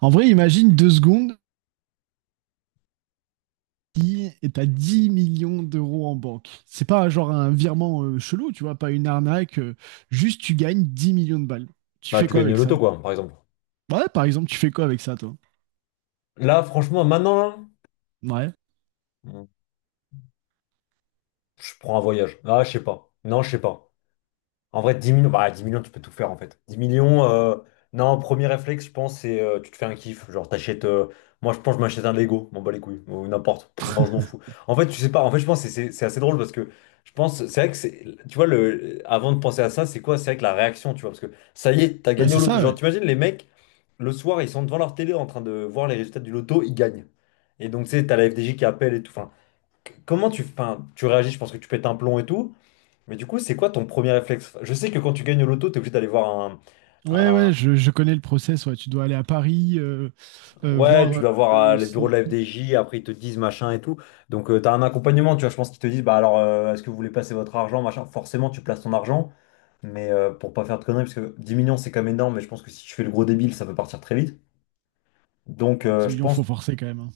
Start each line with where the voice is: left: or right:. right: En vrai, imagine 2 secondes si t'as 10 millions d'euros en banque. C'est pas genre un virement chelou, tu vois, pas une arnaque. Juste, tu gagnes 10 millions de balles. Tu
left: Bah,
right: fais
left: tu
right: quoi
left: gagnes le
right: avec
left: loto,
right: ça?
left: quoi, par exemple.
right: Ouais, par exemple, tu fais quoi avec ça, toi?
left: Là, franchement, maintenant, là,
right: Ouais.
left: mm, je prends un voyage. Ah, je sais pas. Non, je sais pas. En vrai, 10 millions, bah, 10 millions, tu peux tout faire, en fait. 10 millions, non, premier réflexe, je pense, c'est tu te fais un kiff. Genre, t'achètes. Moi, je pense, je m'achète un Lego, m'en bats les couilles, ou n'importe. Non, je m'en fous. En fait, tu sais pas. En fait, je pense que c'est c'est- assez drôle, parce que je pense, c'est vrai que c'est. Tu vois, le, avant de penser à ça, c'est quoi? C'est vrai que la réaction, tu vois, parce que ça y est, t'as
right: Bah,
left: gagné au
right: c'est
left: loto.
right: ça,
left: Genre,
right: ouais.
left: t'imagines les mecs. Le soir, ils sont devant leur télé en train de voir les résultats du loto, ils gagnent. Et donc, tu sais, t'as la FDJ qui appelle et tout. Enfin, comment tu, enfin, tu réagis? Je pense que tu pètes un plomb et tout. Mais du coup, c'est quoi ton premier réflexe? Je sais que quand tu gagnes au loto, t'es obligé d'aller voir un,
right: Ouais,
left: un.
right: ouais, je connais le process. Ouais. Tu dois aller à Paris,
left: Ouais, tu
right: voir
left: dois voir les
right: si
left: bureaux de
right: le
left: la
right: truc est...
left: FDJ, après ils te disent machin et tout. Donc, tu t'as un accompagnement, tu vois. Je pense qu'ils te disent, bah alors, est-ce que vous voulez placer votre argent, machin? Forcément, tu places ton argent, mais pour pas faire de conneries, parce que 10 millions, c'est quand même énorme. Mais je pense que si tu fais le gros débile, ça peut partir très vite. Donc,
right: Oh, 10
left: je
right: millions, faut
left: pense.
right: forcer quand même, hein.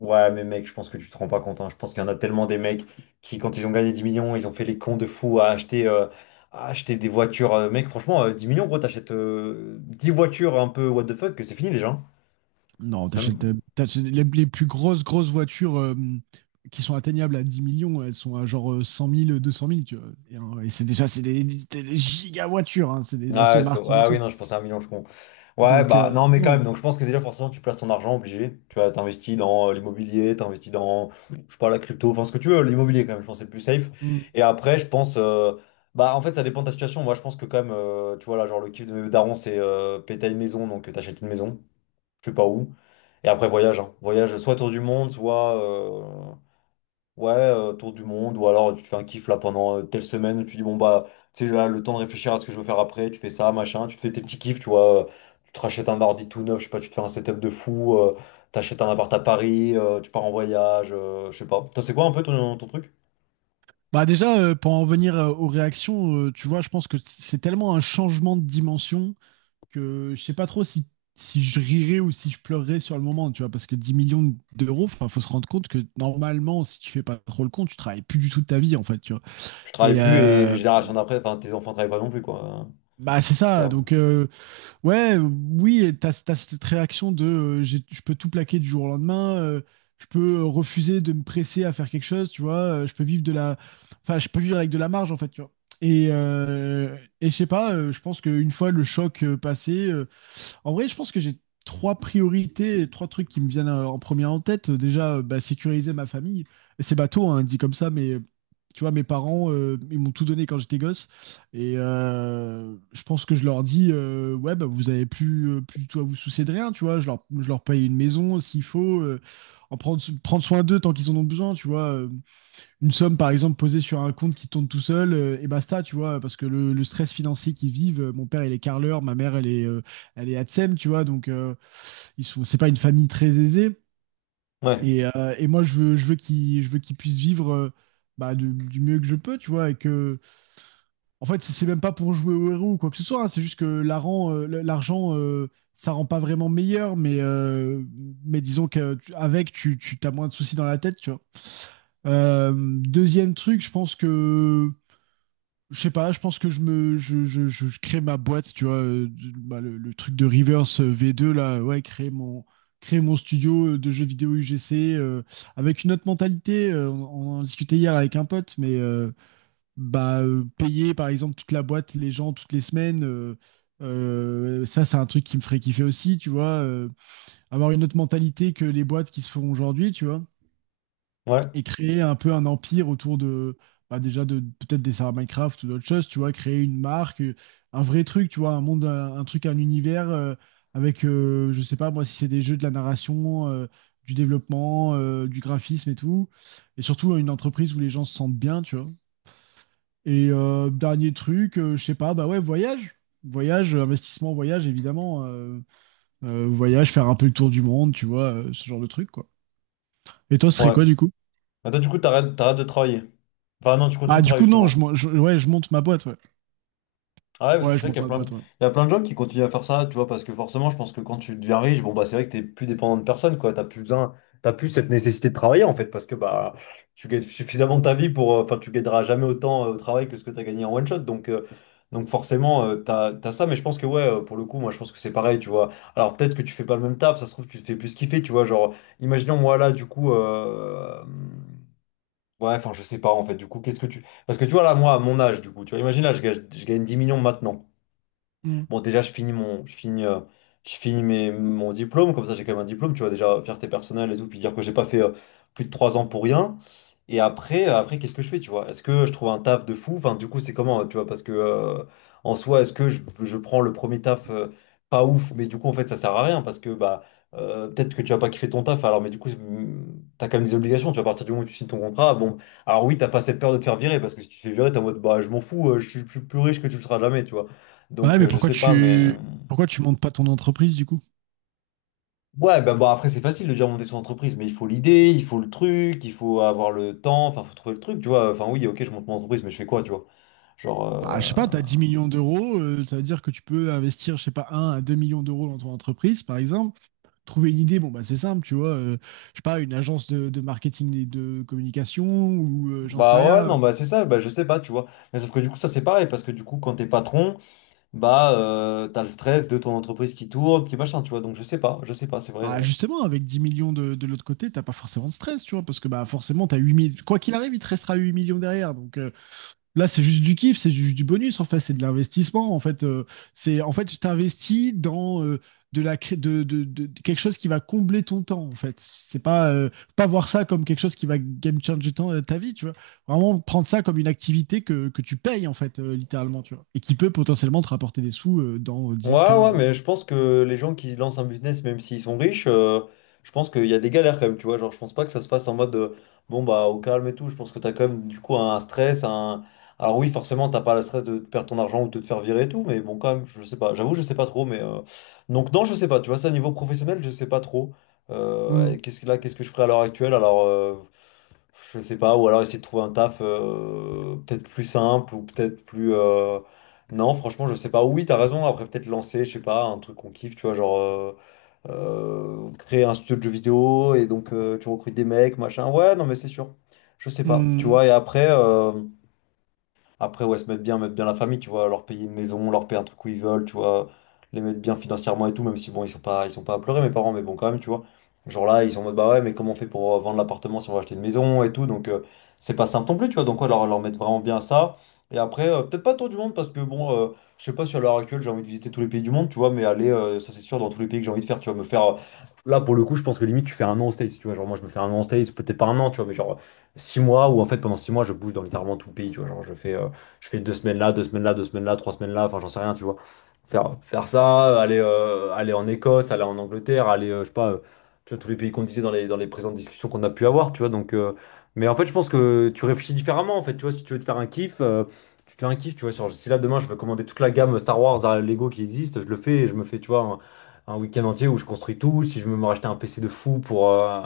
left: Ouais, mais mec, je pense que tu te rends pas compte, hein. Je pense qu'il y en a tellement des mecs qui, quand ils ont gagné 10 millions, ils ont fait les cons de fous à acheter, à acheter des voitures. Mec, franchement, 10 millions, gros, t'achètes 10 voitures un peu what the fuck, que c'est fini déjà, hein.
right: Non, t'achètes euh,
left: Même.
right: t'achètes les plus grosses, grosses voitures qui sont atteignables à 10 millions. Elles sont à genre 100 000, 200 000, tu vois. Et c'est déjà, c'est des giga voitures, hein, c'est des
left: Ah,
right: Aston Martin et
left: ah oui,
right: tout.
left: non, je pensais à un million, je con. Ouais,
right: Donc,
left: bah non, mais quand
right: non.
left: même, donc je pense que déjà, forcément, tu places ton argent obligé. Tu vois, t'investis dans l'immobilier, t'investis dans, je sais pas, la crypto, enfin ce que tu veux, l'immobilier quand même, je pense que c'est le plus safe.
right: Mm.
left: Et après, je pense, bah en fait, ça dépend de ta situation. Moi, je pense que quand même, tu vois, là, genre le kiff de mes darons, c'est péter une maison, donc t'achètes une maison, je sais pas où. Et après, voyage, hein. Voyage soit tour du monde, soit. Ouais, tour du monde, ou alors tu te fais un kiff là pendant telle semaine, où tu dis bon bah, tu sais là, le temps de réfléchir à ce que je veux faire après, tu fais ça, machin, tu te fais tes petits kiffs, tu vois, tu te rachètes un ordi tout neuf, je sais pas, tu te fais un setup de fou, t'achètes un appart à Paris, tu pars en voyage, je sais pas. Toi, c'est quoi un peu ton, truc?
right: Bah déjà, pour en venir aux réactions, tu vois, je pense que c'est tellement un changement de dimension que je sais pas trop si je rirais ou si je pleurerais sur le moment, tu vois, parce que 10 millions d'euros, enfin, faut se rendre compte que normalement, si tu fais pas trop le compte, tu travailles plus du tout de ta vie, en fait, tu vois.
left: Tu travailles
right: Et,
left: plus et les
right: euh,
left: générations d'après, enfin tes enfants travaillent pas non plus, quoi.
right: Bah c'est
left: Tu
right: ça,
left: vois.
right: donc ouais, oui, et t'as cette réaction de je peux tout plaquer du jour au lendemain, je peux refuser de me presser à faire quelque chose, tu vois, je peux vivre de la... Enfin, je peux vivre avec de la marge en fait, tu vois. Et je sais pas, je pense qu'une fois le choc passé, en vrai, je pense que j'ai trois priorités, trois trucs qui me viennent en premier en tête. Déjà, bah, sécuriser ma famille. C'est bateau, hein, dit comme ça, mais tu vois, mes parents, ils m'ont tout donné quand j'étais gosse. Et je pense que je leur dis, ouais, bah, vous avez plus, plus du tout à vous soucier de rien, tu vois. Je leur paye une maison s'il faut, prendre soin d'eux tant qu'ils en ont besoin, tu vois. Une somme, par exemple, posée sur un compte qui tourne tout seul, et basta, tu vois. Parce que le stress financier qu'ils vivent, mon père, il est carleur, ma mère, elle est ATSEM, tu vois. Donc, c'est pas une famille très aisée.
left: Ouais,
right: Et moi, je veux qu'ils puissent vivre, bah, du mieux que je peux, tu vois. Et que en fait, si c'est même pas pour jouer au héros ou quoi que ce soit, hein. C'est juste que l'argent, ça rend pas vraiment meilleur, mais disons qu'avec, tu as moins de soucis dans la tête, tu vois. Deuxième truc, je pense que, je sais pas, je pense que je me, je crée ma boîte, tu vois, bah, le truc de Reverse V2 là, ouais, créer mon studio de jeux vidéo UGC avec une autre mentalité. On en discutait hier avec un pote, mais bah, payer par exemple toute la boîte, les gens toutes les semaines, ça c'est un truc qui me ferait kiffer aussi, tu vois, avoir une autre mentalité que les boîtes qui se font aujourd'hui, tu vois,
left: ouais,
right: et créer un peu un empire autour de, bah, déjà de peut-être des serveurs Minecraft ou d'autres choses, tu vois, créer une marque, un vrai truc, tu vois, un monde, un truc, un univers avec, je sais pas moi, si c'est des jeux de la narration. Du développement, du graphisme et tout, et surtout une entreprise où les gens se sentent bien, tu vois. Et dernier truc, je sais pas, bah ouais, voyage. Voyage, investissement, voyage, évidemment. Voyage, faire un peu le tour du monde, tu vois, ce genre de truc, quoi. Et toi, ce serait
left: ouais.
right: quoi, du coup?
left: Mais toi, du coup, t'arrêtes de travailler. Enfin non, tu continues
right: Ah,
left: de
right: du
left: travailler
right: coup, non,
left: justement.
right: ouais, je monte ma boîte, ouais.
left: Ah ouais, parce que
right: Ouais,
left: c'est
right: je
left: vrai
right: monte
left: qu'il y a
right: ma
left: plein de...
right: boîte, ouais.
left: Il y a plein de gens qui continuent à faire ça, tu vois, parce que forcément, je pense que quand tu deviens riche, bon, bah, c'est vrai que t'es plus dépendant de personne, quoi. T'as plus besoin, t'as plus cette nécessité de travailler, en fait, parce que, bah, tu gagnes suffisamment ta vie pour, enfin, tu gagneras jamais autant au travail que ce que t'as gagné en one shot. Donc, donc forcément, t'as ça, mais je pense que, ouais, pour le coup, moi, je pense que c'est pareil, tu vois. Alors, peut-être que tu fais pas le même taf, ça se trouve, tu te fais plus kiffer, tu vois. Genre, imaginons, moi, là, du coup, ouais, enfin, je sais pas, en fait, du coup, qu'est-ce que tu. Parce que tu vois, là, moi, à mon âge, du coup, tu vois, imagine, là, je gagne 10 millions maintenant.
right: Hmm.
left: Bon, déjà, je finis mon, je finis mes, mon diplôme, comme ça j'ai quand même un diplôme, tu vois, déjà, fierté personnelle et tout, puis dire que j'ai pas fait plus de 3 ans pour rien. Et après, qu'est-ce que je fais, tu vois? Est-ce que je trouve un taf de fou? Enfin, du coup, c'est comment, tu vois? Parce que, en soi, est-ce que je prends le premier taf pas ouf, mais du coup, en fait, ça sert à rien, parce que, bah, peut-être que tu vas pas kiffer ton taf, alors, mais du coup, t'as quand même des obligations, tu vois, à partir du moment où tu signes ton contrat, bon, alors oui, t'as pas cette peur de te faire virer, parce que si tu te fais virer, t'es en mode, bah, je m'en fous, je suis plus, riche que tu le seras jamais, tu vois.
right: Bah ouais,
left: Donc,
right: mais
left: je
right: pourquoi
left: sais pas, mais.
right: tu, pourquoi tu montes pas ton entreprise, du coup?
left: Ouais, bah bon, après, c'est facile de dire monter son entreprise, mais il faut l'idée, il faut le truc, il faut avoir le temps, enfin, faut trouver le truc, tu vois. Enfin, oui, ok, je monte mon entreprise, mais je fais quoi, tu vois? Genre.
right: Bah, je sais pas, t'as 10 millions d'euros, ça veut dire que tu peux investir, je sais pas, 1 à 2 millions d'euros dans ton entreprise, par exemple. Trouver une idée, bon, bah, c'est simple, tu vois. Je sais pas, une agence de marketing et de communication, ou j'en sais
left: Bah ouais,
right: rien.
left: non, bah c'est ça, bah je sais pas, tu vois. Mais sauf que du coup, ça c'est pareil, parce que du coup, quand t'es patron, bah t'as le stress de ton entreprise qui tourne, qui machin, tu vois. Donc, je sais pas, c'est vrai.
right: Bah justement, avec 10 millions de l'autre côté, t'as pas forcément de stress, tu vois, parce que bah forcément, t'as 8 millions. Quoi qu'il arrive, il te restera 8 millions derrière. Donc là, c'est juste du kiff, c'est juste du bonus, en fait, c'est de l'investissement. En fait, c'est en fait, tu t'investis dans de la cré- de quelque chose qui va combler ton temps, en fait. C'est pas, pas voir ça comme quelque chose qui va game changer ta vie, tu vois. Vraiment prendre ça comme une activité que tu payes, en fait, littéralement, tu vois. Et qui peut potentiellement te rapporter des sous dans dix
left: Ouais,
right: quinze
left: ouais,
right: vingt
left: mais
right: ans.
left: je pense que les gens qui lancent un business, même s'ils sont riches, je pense qu'il y a des galères quand même, tu vois. Genre, je pense pas que ça se passe en mode bon, bah, au calme et tout. Je pense que t'as quand même, du coup, un stress. Un... Alors, oui, forcément, t'as pas le stress de perdre ton argent ou de te faire virer et tout, mais bon, quand même, je sais pas. J'avoue, je sais pas trop, mais donc, non, je sais pas, tu vois, ça, niveau professionnel, je sais pas trop. Et
right: Mm.
left: qu'est-ce que là, qu'est-ce que je ferais à l'heure actuelle? Alors, je sais pas, ou alors essayer de trouver un taf peut-être plus simple ou peut-être plus. Non, franchement, je sais pas. Oui, t'as raison. Après, peut-être lancer, je sais pas, un truc qu'on kiffe, tu vois, genre créer un studio de jeux vidéo et donc tu recrutes des mecs, machin. Ouais, non, mais c'est sûr. Je sais pas. Tu
right: Mm.
left: vois, et après. Après, ouais, se mettre bien la famille, tu vois, leur payer une maison, leur payer un truc où ils veulent, tu vois, les mettre bien financièrement et tout, même si bon, ils sont pas à pleurer, mes parents, mais bon, quand même, tu vois. Genre là, ils sont en mode, bah ouais, mais comment on fait pour vendre l'appartement si on va acheter une maison et tout, donc c'est pas simple non plus, tu vois, donc ouais, leur mettre vraiment bien ça. Et après, peut-être pas tour du monde, parce que bon, je sais pas si à l'heure actuelle j'ai envie de visiter tous les pays du monde, tu vois, mais aller, ça c'est sûr, dans tous les pays que j'ai envie de faire, tu vois, me faire. Là, pour le coup, je pense que limite, tu fais un an aux States, tu vois, genre moi, je me fais un an aux States, peut-être pas un an, tu vois, mais genre 6 mois où en fait pendant 6 mois je bouge dans littéralement tout le pays, tu vois, genre je fais 2 semaines là, 2 semaines là, deux semaines là, 3 semaines là, enfin j'en sais rien, tu vois. Faire ça, aller en Écosse, aller en Angleterre, aller, je sais pas, tu vois, tous les pays qu'on disait dans les présentes discussions qu'on a pu avoir, tu vois. Donc, mais en fait, je pense que tu réfléchis différemment, en fait, tu vois, si tu veux te faire un kiff, tu te fais un kiff, tu vois. Si là demain je veux commander toute la gamme Star Wars à Lego qui existe, je le fais et je me fais, tu vois, un week-end entier où je construis tout. Si je veux me racheter un PC de fou pour, euh,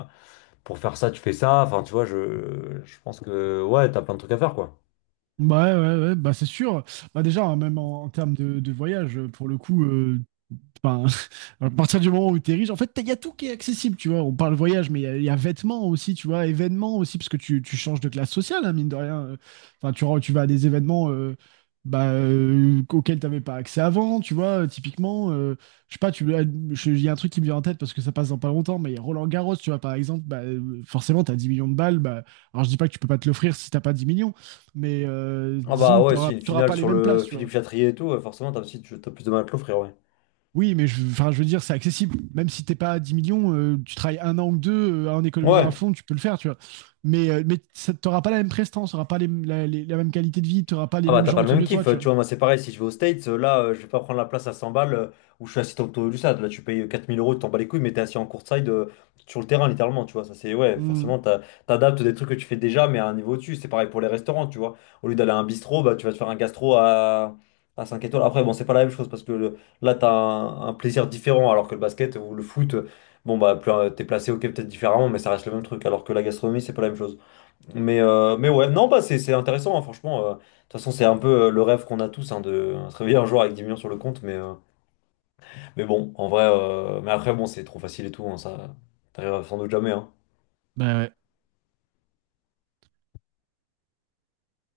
left: pour faire ça, tu fais ça. Enfin, tu vois, je pense que, ouais, t'as plein de trucs à faire, quoi.
right: Ouais, ouais, ouais, bah c'est sûr. Bah déjà, hein, même en termes de voyage, pour le coup, enfin, à partir du moment où tu es riche, en fait, il y a tout qui est accessible, tu vois. On parle voyage, mais il y a vêtements aussi, tu vois, événements aussi, parce que tu changes de classe sociale, hein, mine de rien. Enfin, tu vas à des événements bah, auxquels tu n'avais pas accès avant, tu vois. Typiquement, je sais pas, il y a un truc qui me vient en tête parce que ça passe dans pas longtemps, mais Roland Garros, tu vois, par exemple, bah, forcément, tu as 10 millions de balles. Bah, alors, je dis pas que tu peux pas te l'offrir si t'as pas 10 millions, mais
left: Ah bah
right: disons que
left: ouais,
right: tu
left: si une
right: n'auras
left: finale
right: pas les
left: sur
right: mêmes
left: le
right: places, tu
left: Philippe
right: vois.
left: Chatrier et tout, forcément t'as aussi t'as plus de mal à te l'offrir, ouais.
right: Oui, mais je, enfin, je veux dire, c'est accessible. Même si t'es pas à 10 millions, tu travailles 1 an ou 2 en économisant à
left: Ouais.
right: fond, tu peux le faire, tu vois. Mais t'auras pas la même prestance, t'auras pas la même qualité de vie, t'auras pas les
left: Ah bah
right: mêmes
left: t'as pas
right: gens
left: le
right: autour
left: même
right: de
left: kiff,
right: toi, tu
left: tu
right: vois.
left: vois, moi c'est pareil, si je vais aux States, là je vais pas prendre la place à 100 balles où je suis assis au taux du stade, là tu payes 4 000 euros, tu t'en bats les couilles, mais t'es assis en courtside sur le terrain littéralement, tu vois, ça c'est, ouais,
right: Mm.
left: forcément t'adaptes des trucs que tu fais déjà mais à un niveau au-dessus, c'est pareil pour les restaurants, tu vois, au lieu d'aller à un bistrot, bah tu vas te faire un gastro à, 5 étoiles, après bon c'est pas la même chose, parce que là t'as un plaisir différent, alors que le basket ou le foot, bon bah plus, t'es placé ok peut-être différemment, mais ça reste le même truc, alors que la gastronomie c'est pas la même chose. Mais, mais ouais, non, bah, c'est intéressant, hein, franchement. De toute façon, c'est un peu le rêve qu'on a tous, hein, de se réveiller un jour avec 10 millions sur le compte. Mais, mais bon, en vrai, mais après, bon, c'est trop facile et tout, hein, ça, t'arriveras sans doute jamais, hein.
right: Bah ouais.